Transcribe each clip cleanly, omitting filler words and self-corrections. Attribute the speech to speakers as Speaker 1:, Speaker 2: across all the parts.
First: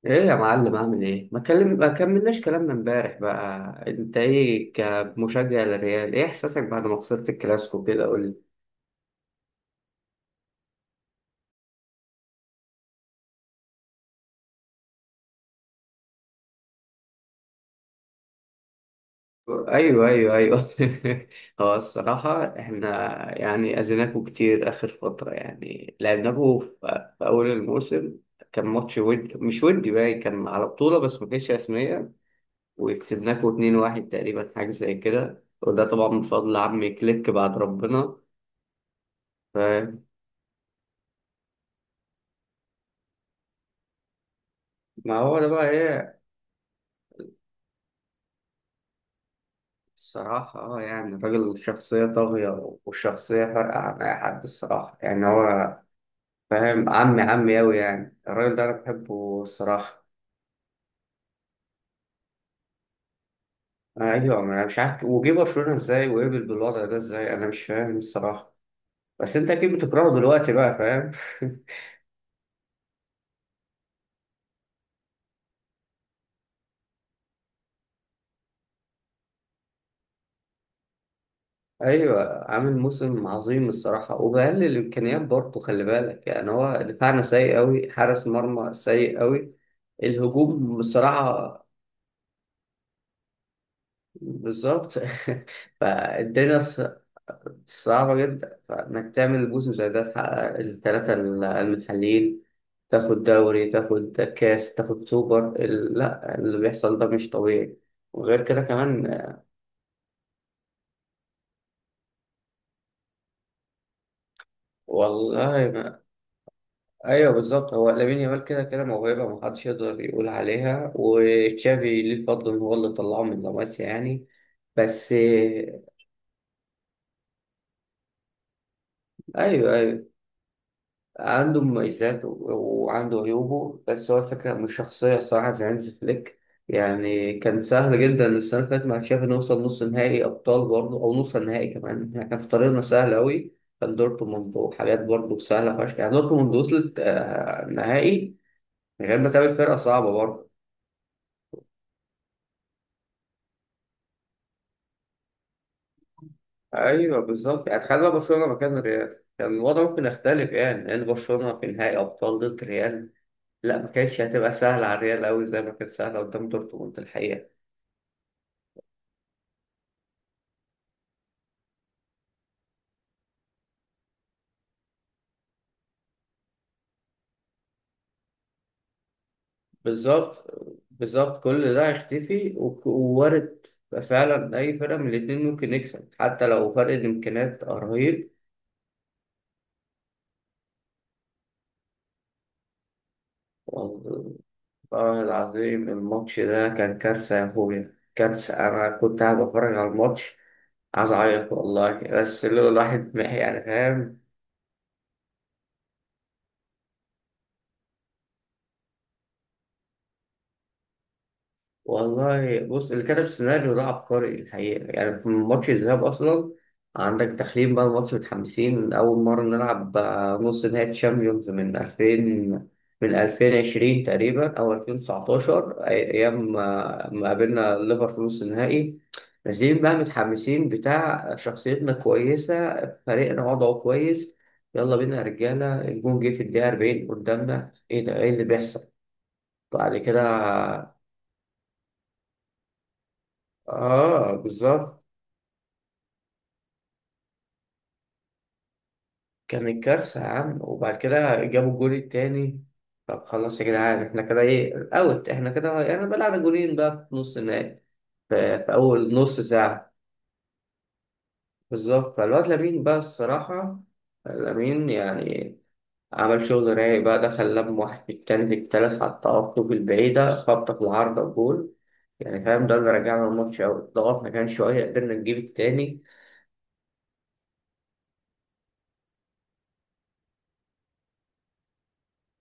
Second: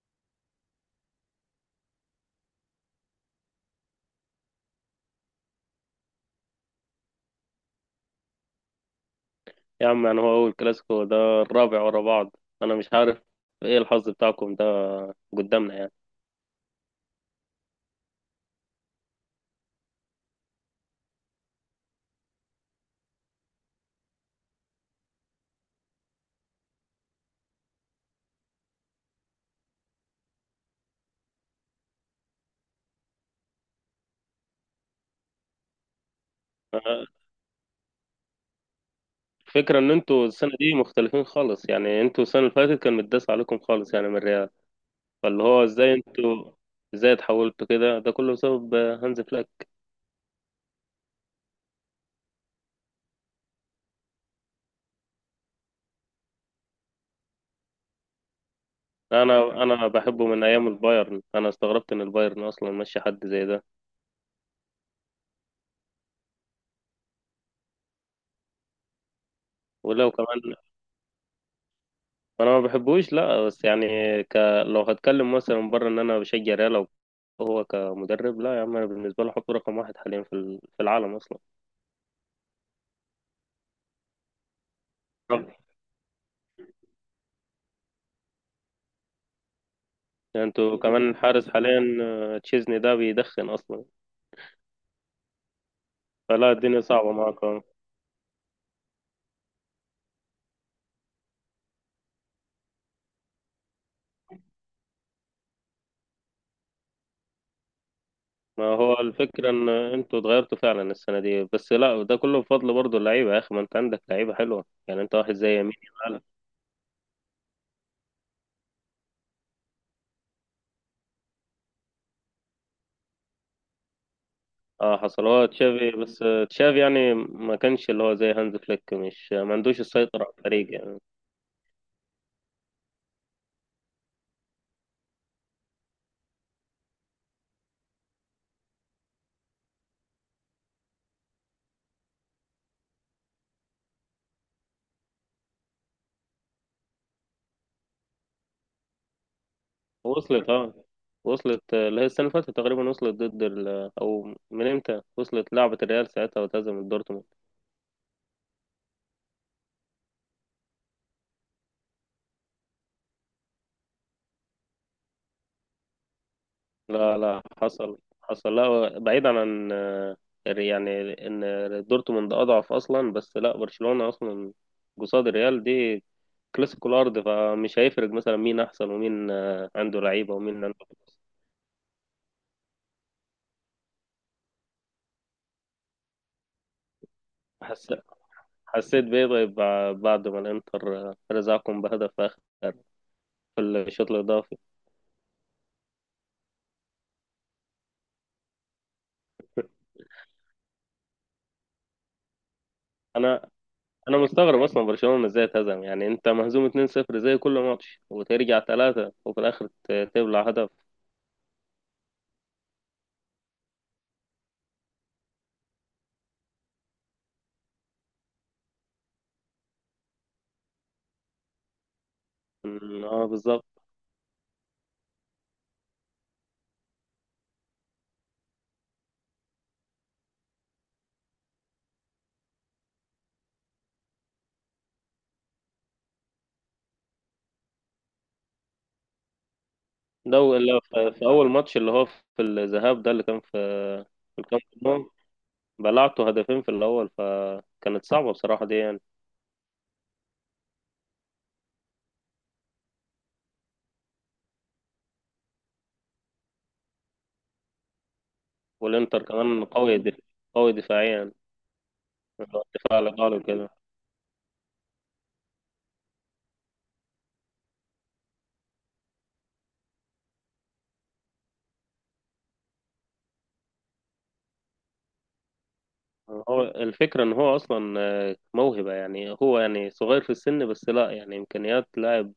Speaker 1: ايه يا معلم اعمل ايه؟ ما كلم ما كملناش كلامنا امبارح بقى. انت ايه كمشجع للريال؟ ايه احساسك بعد ما خسرت الكلاسيكو كده؟ قول لي.
Speaker 2: يا عم، يعني هو أول كلاسيكو؟ ده الرابع ورا بعض. أنا مش عارف إيه الحظ بتاعكم ده قدامنا يعني.
Speaker 1: ايوه، ايوه، ايوه. هو الصراحه احنا يعني اذيناكوا كتير اخر فتره، يعني لعبناكوا في اول الموسم. كان ماتش ودي مش ودي، باين كان على بطوله بس ما كانتش رسميه، وكسبناكوا 2-1 تقريبا، حاجه زي كده، وده طبعا من فضل عمي
Speaker 2: آه،
Speaker 1: كليك بعد ربنا.
Speaker 2: الفكرة إن
Speaker 1: ف-
Speaker 2: أنتوا السنة دي مختلفين خالص، يعني أنتوا السنة اللي فاتت كان متداس عليكم خالص يعني من الريال.
Speaker 1: ما هو ده
Speaker 2: فاللي هو
Speaker 1: بقى ايه.
Speaker 2: إزاي اتحولتوا كده؟ ده كله بسبب هانز فليك.
Speaker 1: الصراحة اه، يعني الراجل شخصية طاغية، والشخصية فارقة عن أي حد الصراحة، يعني هو فاهم. عمي عمي أوي يعني الراجل ده، أنا بحبه
Speaker 2: أنا
Speaker 1: الصراحة.
Speaker 2: بحبه من أيام البايرن. أنا استغربت إن البايرن أصلا ماشي حد زي ده.
Speaker 1: أيوة، ما أنا مش عارف وجه برشلونة إزاي وقبل بالوضع ده إزاي، أنا مش فاهم الصراحة. بس أنت أكيد
Speaker 2: ولو
Speaker 1: بتكرهه
Speaker 2: كمان
Speaker 1: دلوقتي بقى، فاهم.
Speaker 2: انا ما بحبوش، لا بس يعني ك... لو هتكلم مثلا من بره ان انا بشجع ريال، هو كمدرب، لا يا عم، انا بالنسبه له حط رقم واحد حاليا في العالم اصلا.
Speaker 1: أيوة، عامل موسم عظيم الصراحة، وبقلل الإمكانيات
Speaker 2: طب
Speaker 1: برضه، خلي بالك. يعني هو دفاعنا سيء أوي، حارس مرمى سيء أوي،
Speaker 2: يعني
Speaker 1: الهجوم
Speaker 2: انتوا كمان
Speaker 1: بصراحة
Speaker 2: الحارس حاليا، تشيزني ده بيدخن اصلا.
Speaker 1: بالظبط.
Speaker 2: فلا
Speaker 1: فالدنيا
Speaker 2: الدنيا صعبه معاكم.
Speaker 1: صعبة جدا، فإنك تعمل جزء زي ده، تحقق الثلاثة المحليين، تاخد دوري، تاخد كاس، تاخد سوبر، لا، اللي بيحصل ده مش طبيعي. وغير كده
Speaker 2: ما هو
Speaker 1: كمان
Speaker 2: الفكره ان انتوا اتغيرتوا فعلا السنه دي، بس لا ده كله بفضل برضه اللعيبه يا اخي. ما انت عندك لعيبه حلوه، يعني انت واحد زي
Speaker 1: والله
Speaker 2: يمين
Speaker 1: ما...
Speaker 2: يامال.
Speaker 1: أيوه بالظبط. هو لامين يامال كده كده موهبة محدش يقدر يقول عليها، وتشافي ليه الفضل إن هو اللي طلعه من لاماسيا يعني،
Speaker 2: اه
Speaker 1: بس
Speaker 2: حصلوها
Speaker 1: أيوه.
Speaker 2: تشافي، بس تشافي يعني ما كانش اللي هو زي هانز فليك، مش ما عندوش
Speaker 1: أيوه،
Speaker 2: السيطره على الفريق يعني.
Speaker 1: عنده مميزات وعنده عيوبه، بس هو الفكرة من الشخصية الصراحة زي هانز فليك. يعني كان سهل جدا السنة اللي فاتت مع تشافي نوصل نص نهائي أبطال برضه، أو نص نهائي كمان احنا كان في طريقنا سهل أوي، كان دورتموند وحاجات برضه سهلة فشخ. يعني دورتموند وصلت نهائي من غير ما تقابل فرقة صعبة برضه.
Speaker 2: وصلت اه وصلت اللي هي السنة اللي فاتت تقريبا وصلت ضد أو من إمتى وصلت لعبة الريال ساعتها وتهزم
Speaker 1: أيوه
Speaker 2: دورتموند.
Speaker 1: بالظبط، يعني تخيل بقى برشلونة مكان الريال كان الوضع ممكن يختلف، يعني لأن برشلونة في نهائي أبطال ضد ريال، لا ما كانتش هتبقى سهلة على الريال أوي زي ما كانت سهلة قدام دورتموند
Speaker 2: لا لا،
Speaker 1: الحقيقة.
Speaker 2: حصل حصل، لا بعيدا عن يعني إن دورتموند أضعف أصلا، بس لا برشلونة أصلا قصاد الريال. دي كلاسيكو الأرض، فمش هيفرق مثلا مين أحسن ومين عنده لعيبة
Speaker 1: بالظبط،
Speaker 2: ومين عنده فلوس.
Speaker 1: بالظبط، كل ده هيختفي ووارد فعلا أي فرقة من الاتنين ممكن يكسب، حتى لو فرق الإمكانيات
Speaker 2: حس...
Speaker 1: رهيب.
Speaker 2: حسيت بإيه طيب بعد ما الإنتر رزعكم بهدف آخر في الشوط
Speaker 1: والله
Speaker 2: الإضافي؟
Speaker 1: العظيم الماتش ده كان كارثة يا أخويا، كارثة. أنا كنت قاعد بتفرج على الماتش عايز أعيط والله، بس اللي هو الواحد
Speaker 2: أنا
Speaker 1: يعني فاهم.
Speaker 2: انا مستغرب اصلا برشلونة ازاي اتهزم، يعني انت مهزوم 2-0 زي كل ماتش وترجع 3 وفي الاخر تبلع هدف.
Speaker 1: والله بص، اللي كتب السيناريو ده عبقري الحقيقة، يعني في ماتش الذهاب أصلا عندك تحليل بقى. الماتش متحمسين، أول مرة نلعب نص نهائي تشامبيونز من 2000، من
Speaker 2: اه بالظبط.
Speaker 1: 2020 تقريبا أو 2019، أيام ما قابلنا الليفر في نص النهائي. نازلين بقى متحمسين بتاع، شخصيتنا كويسة، فريقنا وضعه كويس، يلا بينا يا رجالة. الجون جه في الدقيقة 40 قدامنا، إيه ده؟ إيه اللي بيحصل بعد كده؟
Speaker 2: لو في اول ماتش اللي هو في الذهاب ده اللي كان في
Speaker 1: اه
Speaker 2: في الكامب
Speaker 1: بالظبط.
Speaker 2: نو بلعته هدفين في الاول، فكانت صعبة بصراحة دي يعني.
Speaker 1: كانت كارثة يا عم، وبعد كده جابوا الجول التاني. طب خلاص يا جدعان، احنا كده ايه اوت، احنا كده انا بلعب جولين بقى في نص النهائي في أول
Speaker 2: والانتر
Speaker 1: نص
Speaker 2: كمان
Speaker 1: ساعة.
Speaker 2: قوي قوي دفاعيا،
Speaker 1: بالظبط. فالواد لامين بقى
Speaker 2: الدفاع الايطالي وكده.
Speaker 1: الصراحة، لامين يعني عمل شغل رايق بقى، دخل لم واحد في التاني في التالت، حط في البعيدة خبطة في العارضة وجول. يعني فاهم، ده اللي رجعنا الماتش أوي، ضغطنا كان شوية، قدرنا نجيب التاني.
Speaker 2: هو الفكرة ان هو اصلا موهبة، يعني هو يعني صغير في السن، بس لا يعني امكانيات لاعب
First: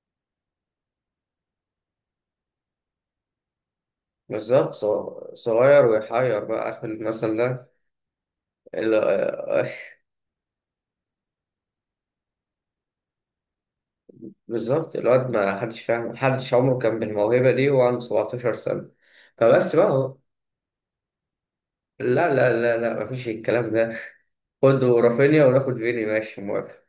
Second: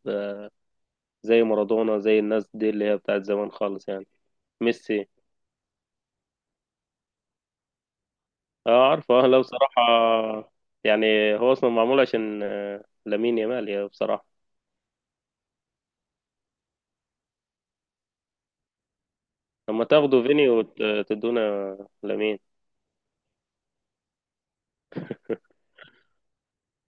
Speaker 2: زي مارادونا زي الناس دي اللي هي بتاعت زمان خالص يعني.
Speaker 1: بالظبط.
Speaker 2: ميسي.
Speaker 1: صغير ويحير بقى آخر المثل
Speaker 2: اه عارفه لو
Speaker 1: ده.
Speaker 2: بصراحة، يعني هو اصلا معمول عشان لامين يامال يا بصراحة.
Speaker 1: بالظبط. الواد ما حدش فاهم، محدش عمره كان بالموهبة دي وهو عنده 17 سنة. فبس
Speaker 2: لما
Speaker 1: بقى هو،
Speaker 2: تاخدوا فيني وتدونا
Speaker 1: لا
Speaker 2: لامين.
Speaker 1: لا لا لا، مفيش الكلام ده. خد رافينيا وناخد فيني، ماشي موافق.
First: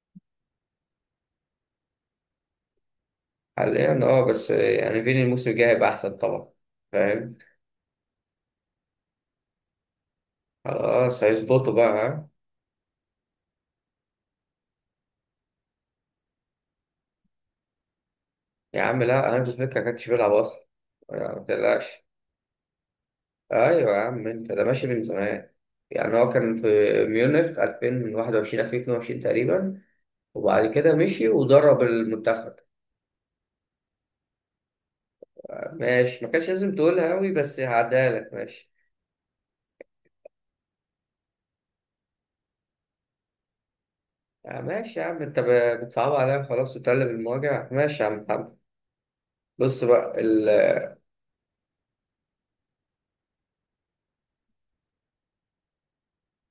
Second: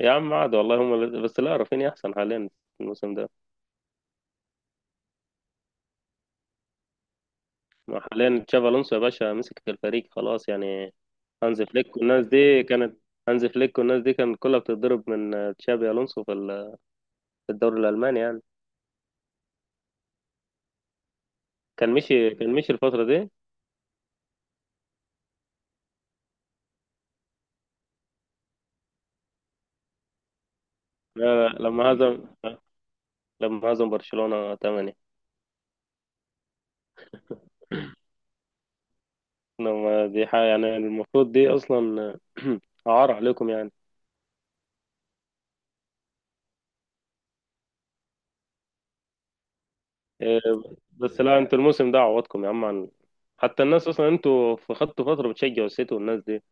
Speaker 2: يا عم عاد والله بس لا رافينيا احسن حاليا الموسم ده.
Speaker 1: حاليا اه، بس يعني فيني الموسم الجاي هيبقى أحسن طبعا، فاهم.
Speaker 2: ما حاليا تشافي الونسو يا باشا مسك الفريق خلاص يعني.
Speaker 1: خلاص
Speaker 2: هانز
Speaker 1: هيظبطوا بقى،
Speaker 2: فليك والناس
Speaker 1: ها؟
Speaker 2: دي كانت هانز فليك والناس دي كانت كلها بتتضرب من تشابي الونسو في الدوري الالماني يعني.
Speaker 1: يا عم لا، هانز فليك ما كانش بيلعب أصلا، يعني ما
Speaker 2: كان
Speaker 1: تقلقش.
Speaker 2: مشي كان مشي الفترة دي.
Speaker 1: أيوة يا عم، أنت ده ماشي من زمان، يعني هو كان في ميونخ 2021 2022 تقريبا، وبعد كده مشي
Speaker 2: لا لا،
Speaker 1: ودرب
Speaker 2: لما هزم
Speaker 1: المنتخب.
Speaker 2: لما هزم برشلونة 8.
Speaker 1: ماشي، ما كانش لازم تقولها أوي، بس هعديها لك ماشي.
Speaker 2: لما دي حاجة يعني المفروض دي أصلا عار عليكم يعني.
Speaker 1: آه ماشي يا عم، أنت بتصعب عليا خلاص وتقلب المواجع، ماشي يا عم محمد. بص بقى
Speaker 2: إيه، بس لا انتوا الموسم ده عوضكم يا عم عن حتى الناس أصلا. انتوا في خدتوا فترة بتشجعوا السيتي والناس دي،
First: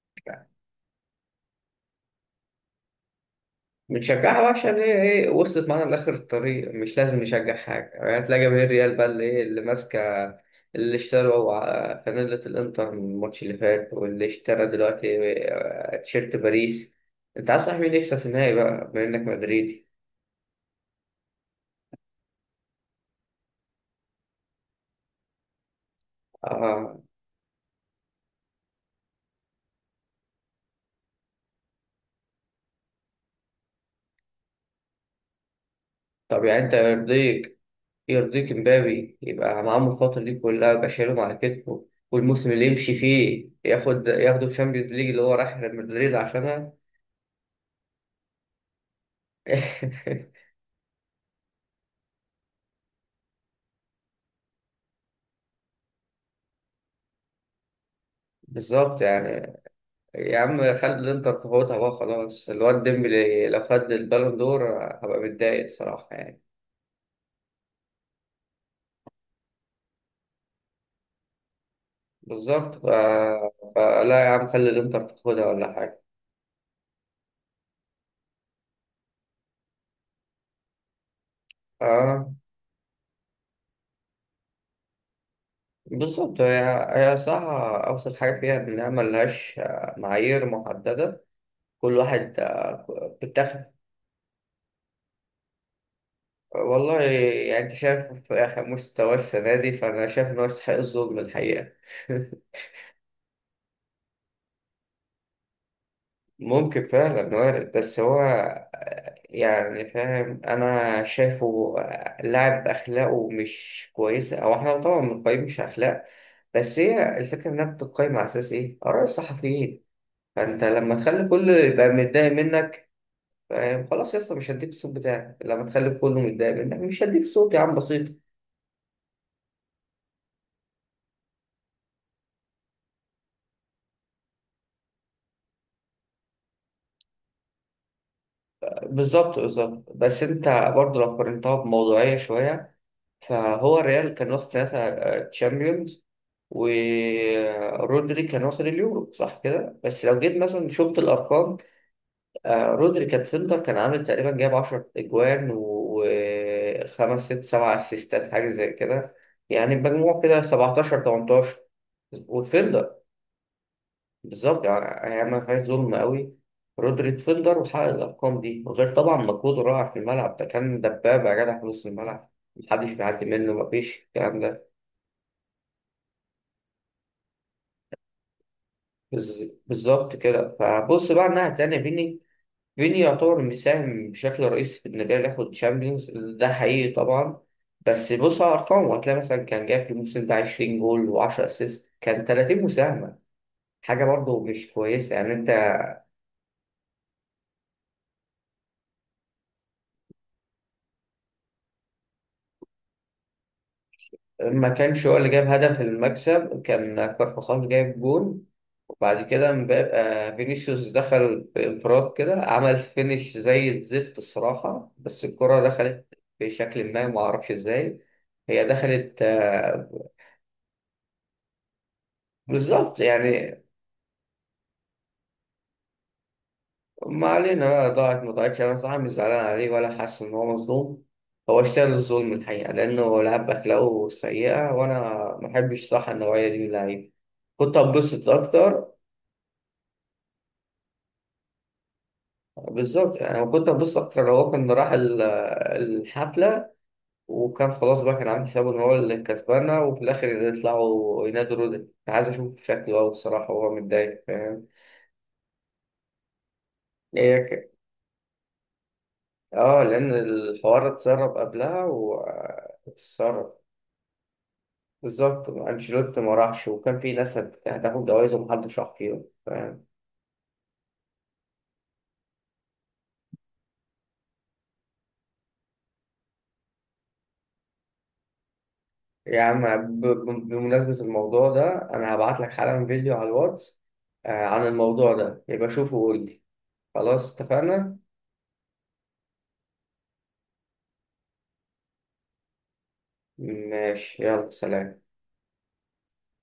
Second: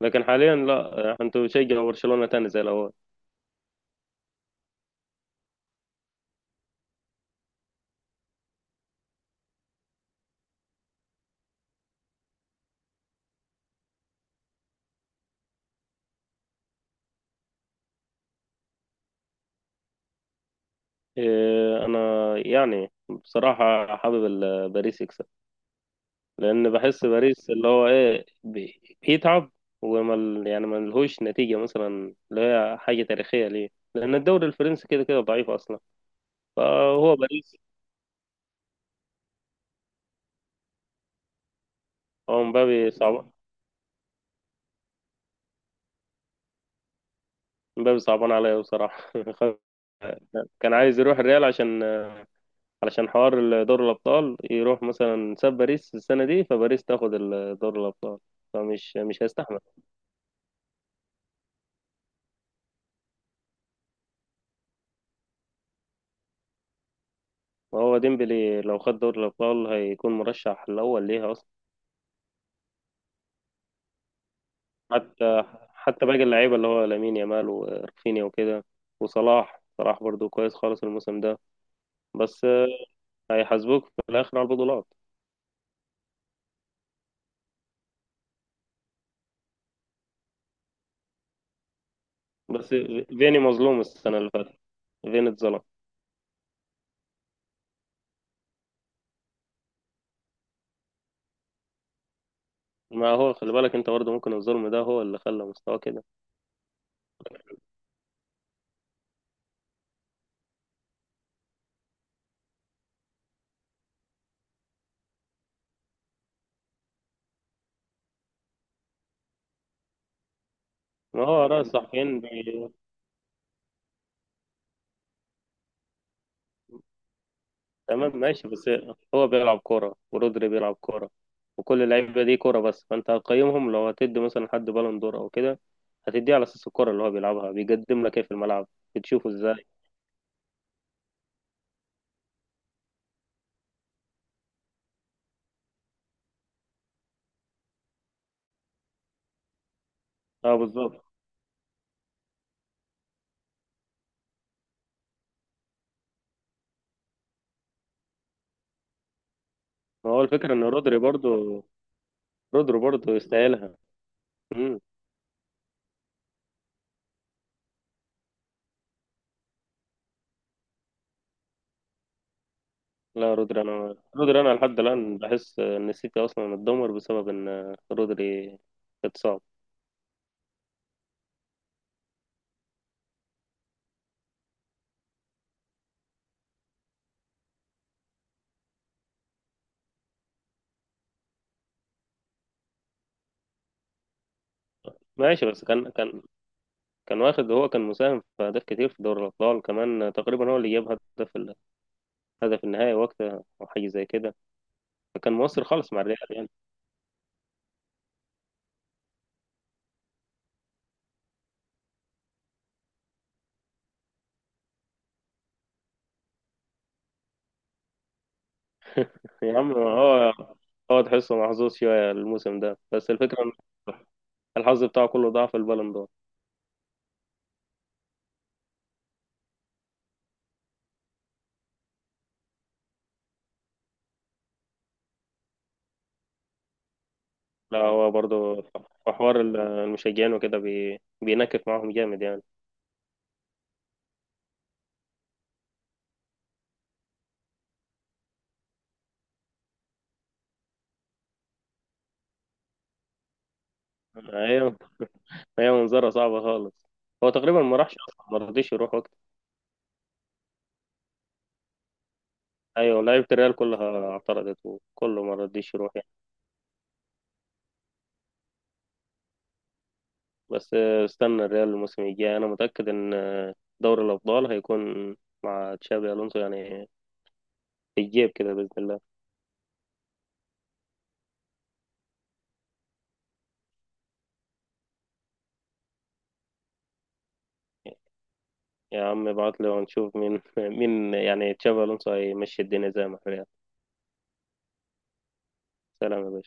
Speaker 2: لكن حاليا لا، انتوا بتشجعوا برشلونة تاني زي الأول.
Speaker 1: بنشجعها بقى عشان هي إيه، وصلت معانا لآخر الطريق، مش لازم نشجع حاجة. يعني تلاقي جماهير ريال بقى اللي إيه اللي ماسكة، اللي اشتروا فانيلة الإنتر من الماتش اللي فات، واللي اشترى دلوقتي تيشيرت باريس. أنت عايز صاحبي مين يكسب في النهائي بقى بما إنك مدريدي؟
Speaker 2: إيه، أنا يعني بصراحة حابب باريس يكسب، لأن
Speaker 1: آه،
Speaker 2: بحس باريس اللي هو إيه بيتعب وما يعني ما لهوش نتيجة مثلا اللي هي حاجة تاريخية ليه، لأن الدوري الفرنسي كده كده ضعيف أصلا.
Speaker 1: طب يعني أنت
Speaker 2: فهو باريس.
Speaker 1: يرضيك، يرضيك امبابي يبقى معاهم الفترة دي كلها، يبقى شايلهم على كتفه،
Speaker 2: هو
Speaker 1: والموسم اللي يمشي فيه ياخد، ياخده الشامبيونز ليج اللي هو رايح ريال مدريد عشانها؟
Speaker 2: مبابي صعبان عليا بصراحة كان عايز يروح الريال علشان حوار دور الأبطال، يروح مثلا ساب باريس السنة دي فباريس تاخد دور الأبطال. فمش
Speaker 1: بالظبط
Speaker 2: مش
Speaker 1: يعني.
Speaker 2: هيستحمل.
Speaker 1: يا عم خلي الانتر تفوتها بقى خلاص، الواد ديمبلي لو خد البالون دور هبقى متضايق الصراحة يعني.
Speaker 2: وهو ديمبلي لو خد دور الأبطال هيكون مرشح الأول ليها أصلا.
Speaker 1: بالظبط فلا يا عم خلي الانتر
Speaker 2: حتى
Speaker 1: تاخدها ولا حاجة.
Speaker 2: حتى باقي اللعيبة اللي هو لامين يامال ورفينيا وكده، وصلاح صلاح برضو كويس خالص الموسم ده.
Speaker 1: اه
Speaker 2: بس هيحاسبوك في الآخر على البطولات.
Speaker 1: بالظبط، هي هي صح. أوسط حاجة فيها إنها ملهاش معايير محددة. كل واحد
Speaker 2: بس فيني
Speaker 1: بتاخد.
Speaker 2: مظلوم السنة اللي فاتت، فيني اتظلم.
Speaker 1: والله يعني انت شايف في مستوى السنة دي، فأنا شايف إن هو يستحق الظلم الحقيقة.
Speaker 2: ما هو خلي بالك انت برضه ممكن الظلم ده هو اللي خلى مستواه كده.
Speaker 1: ممكن فعلا وارد، بس هو يعني فاهم، أنا شايفه لاعب أخلاقه مش كويسة. أو إحنا طبعا بنقيم مش أخلاق، بس هي الفكرة إنها بتقيم على أساس إيه؟ آراء الصحفيين. فأنت لما
Speaker 2: ما
Speaker 1: تخلي
Speaker 2: هو
Speaker 1: كله
Speaker 2: رأي
Speaker 1: يبقى
Speaker 2: الصحفيين
Speaker 1: متضايق
Speaker 2: بي...
Speaker 1: منك، فاهم؟ خلاص يا اسطى مش هديك الصوت بتاعك، لما تخلي كله متضايق منك مش هديك صوت يا عم، بسيط.
Speaker 2: تمام ماشي بس. هو بيلعب كورة ورودري بيلعب كورة، وكل اللعيبة دي كورة، بس فانت هتقيمهم لو هتدي مثلا حد بالون دور او كده، هتديه على اساس الكورة اللي هو بيلعبها، بيقدم لك ايه في الملعب، بتشوفه
Speaker 1: بالظبط،
Speaker 2: ازاي؟
Speaker 1: بالظبط، بس انت برضه لو قارنتها بموضوعية شوية، فهو الريال كان واخد ساعتها تشامبيونز، ورودري كان واخد اليورو صح كده، بس لو جيت
Speaker 2: اه
Speaker 1: مثلا شفت
Speaker 2: بالظبط.
Speaker 1: الارقام، رودري كان فيلدر، كان عامل تقريبا جايب 10 اجوان وخمس ست سبع اسيستات حاجه زي كده، يعني
Speaker 2: ما
Speaker 1: بمجموع
Speaker 2: هو
Speaker 1: كده
Speaker 2: الفكرة ان رودري
Speaker 1: 17 18
Speaker 2: برضه
Speaker 1: وفيلدر.
Speaker 2: يستاهلها.
Speaker 1: بالظبط،
Speaker 2: مم.
Speaker 1: يعني هي ما فيهاش ظلم قوي. رودري ديفندر وحقق الارقام دي، وغير طبعا مجهوده الرائع في الملعب، ده كان دبابه يا جدع في نص الملعب، محدش بيعدي
Speaker 2: لا
Speaker 1: منه،
Speaker 2: رودري، انا
Speaker 1: مفيش الكلام ده.
Speaker 2: لحد الان بحس ان السيتي اصلا اتدمر بسبب ان رودري اتصاب.
Speaker 1: بالظبط كده. فبص بقى الناحيه التانيه فيني، فيني يعتبر مساهم بشكل رئيسي في ان الريال ياخد تشامبيونز ده، حقيقي طبعا. بس بص على ارقامه هتلاقي مثلا كان جايب في الموسم ده 20 جول و10 اسيست، كان 30 مساهمه، حاجه برضه مش كويسه يعني
Speaker 2: ماشي
Speaker 1: انت.
Speaker 2: بس كان واخد، هو كان مساهم في أهداف كتير في دوري الأبطال كمان، تقريبا هو اللي جاب هدف ال- هدف النهائي وقتها أو حاجة زي كده.
Speaker 1: ما كانش هو اللي
Speaker 2: فكان
Speaker 1: جاب
Speaker 2: مؤثر
Speaker 1: هدف
Speaker 2: خالص مع الريال يعني.
Speaker 1: المكسب، كان كارفاخال جايب جون. وبعد كده فينيسيوس دخل بانفراد كده، عمل فينش زي الزفت الصراحة، بس الكرة دخلت بشكل ما اعرفش ازاي، هي دخلت
Speaker 2: يا عم هو تحسه محظوظ شوية الموسم ده،
Speaker 1: بالظبط
Speaker 2: بس الفكرة إن
Speaker 1: يعني.
Speaker 2: الحظ بتاعه كله ضاع في البالون دور.
Speaker 1: ما علينا بقى، ضاعت ما ضاعتش انا صراحة مش زعلان عليه، ولا حاسس ان هو مظلوم. هو اشتغل الظلم الحقيقة لأنه لعب بأخلاقه سيئة، وأنا ما بحبش صح النوعية دي من اللعيبة، كنت
Speaker 2: لا هو
Speaker 1: هتبسط
Speaker 2: برضه
Speaker 1: أكتر.
Speaker 2: في حوار المشجعين وكده بينكف معاهم جامد يعني.
Speaker 1: بالظبط يعني. انا كنت هبص اكتر لو هو كان راح الحفله، وكان خلاص بقى كان عامل حسابه ان هو اللي كسبانه، وفي الاخر يطلعوا ينادوا رودن، انا عايز اشوف شكله قوي الصراحه وهو متضايق، فاهم.
Speaker 2: أيوة، هي منظرة صعبة خالص. هو
Speaker 1: هي
Speaker 2: تقريبا
Speaker 1: ك-
Speaker 2: ما راحش أصلا، ما رضيش يروح وقت.
Speaker 1: اه، لان الحوار اتسرب قبلها
Speaker 2: أيوة، لعيبة
Speaker 1: واتسرب.
Speaker 2: الريال كلها اعترضت وكله ما
Speaker 1: بالظبط،
Speaker 2: رضيش يروح.
Speaker 1: انشيلوتي ما راحش، وكان في ناس هتاخد جوائز ومحدش راح فيهم، فاهم.
Speaker 2: بس استنى الريال الموسم الجاي، انا متأكد ان دوري الابطال هيكون مع تشابي الونسو يعني في الجيب كده باذن الله.
Speaker 1: يا عم بمناسبه الموضوع ده انا هبعت لك حالا فيديو على الواتس عن الموضوع ده، يبقى شوفه وقول لي. خلاص اتفقنا.
Speaker 2: يا عم ابعت لي ونشوف مين مين يعني تشابي الونسو هيمشي الدنيا زي ما الريال.
Speaker 1: ماشي يلا سلام.
Speaker 2: سلام يا باشا.